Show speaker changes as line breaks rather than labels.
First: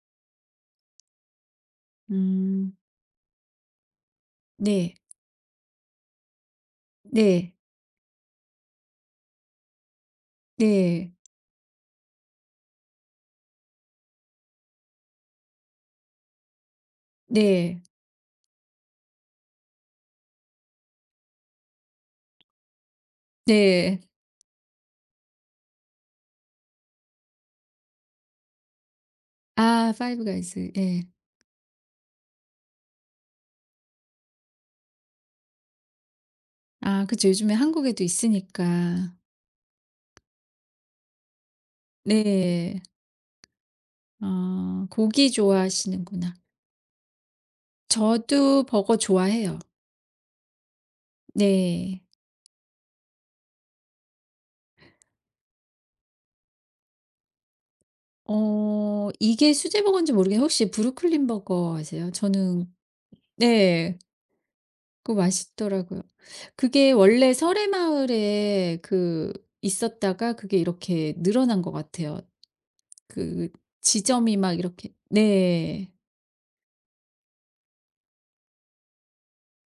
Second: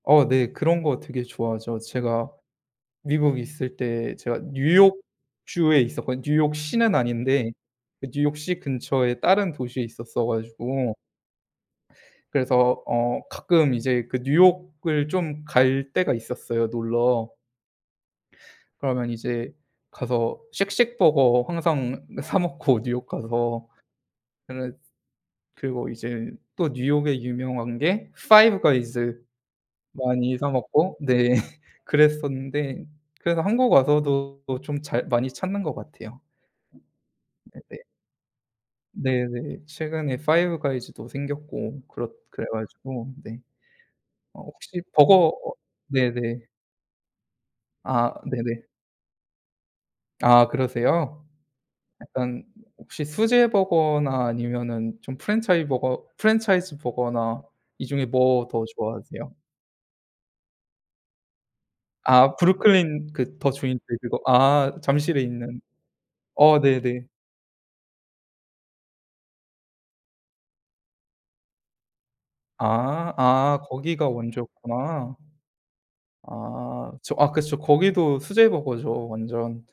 어 네. 그런 거 되게 좋아하죠. 제가
음.
미국에 있을 때 제가
네.
뉴욕주에 있었거든요. 뉴욕시는 아닌데,
네.
그 뉴욕시 근처에 다른 도시에 있었어 가지고
네.
그래서 어 가끔 이제 그 뉴욕을 좀 갈 때가 있었어요 놀러.
네.
그러면 이제 가서 쉑쉑버거 항상 사 먹고 뉴욕 가서
네.
근데 그리고 이제 또 뉴욕에 유명한 게 파이브가이즈
아.
많이 사
파이브가이즈.
먹고
예.
네 그랬었는데 그래서 한국 와서도 좀 잘 많이 찾는 것 같아요.
아. 그쵸. 요즘에
네네.
한국에도 있으니까.
네네. 최근에 파이브가이즈도 생겼고 그렇 그래
네.
가지고 네. 어 혹시
아
버거
고기
어
좋아하시는구나.
네네. 아. 네네.
저도 버거 좋아해요.
아 그러세요.
네.
약간 혹시 수제 버거나 아니면은 좀 프랜차이 버거 프랜차이즈 버거나 이 중에 뭐 더
어.
좋아하세요?
이게 수제 버거인지 모르겠는데 혹시 브루클린 버거 아세요?
아.
저는
브루클린 그 더조인트
네.
그거 아
그거
잠실에 있는
맛있더라고요.
어
그게
네네.
원래 서래마을에 그 있었다가 그게 이렇게 늘어난 것 같아요.
아
그
아 거기가
지점이 막 이렇게
원조였구나.
네.
아. 저 아 그 저 거기도 수제 버거죠 완전.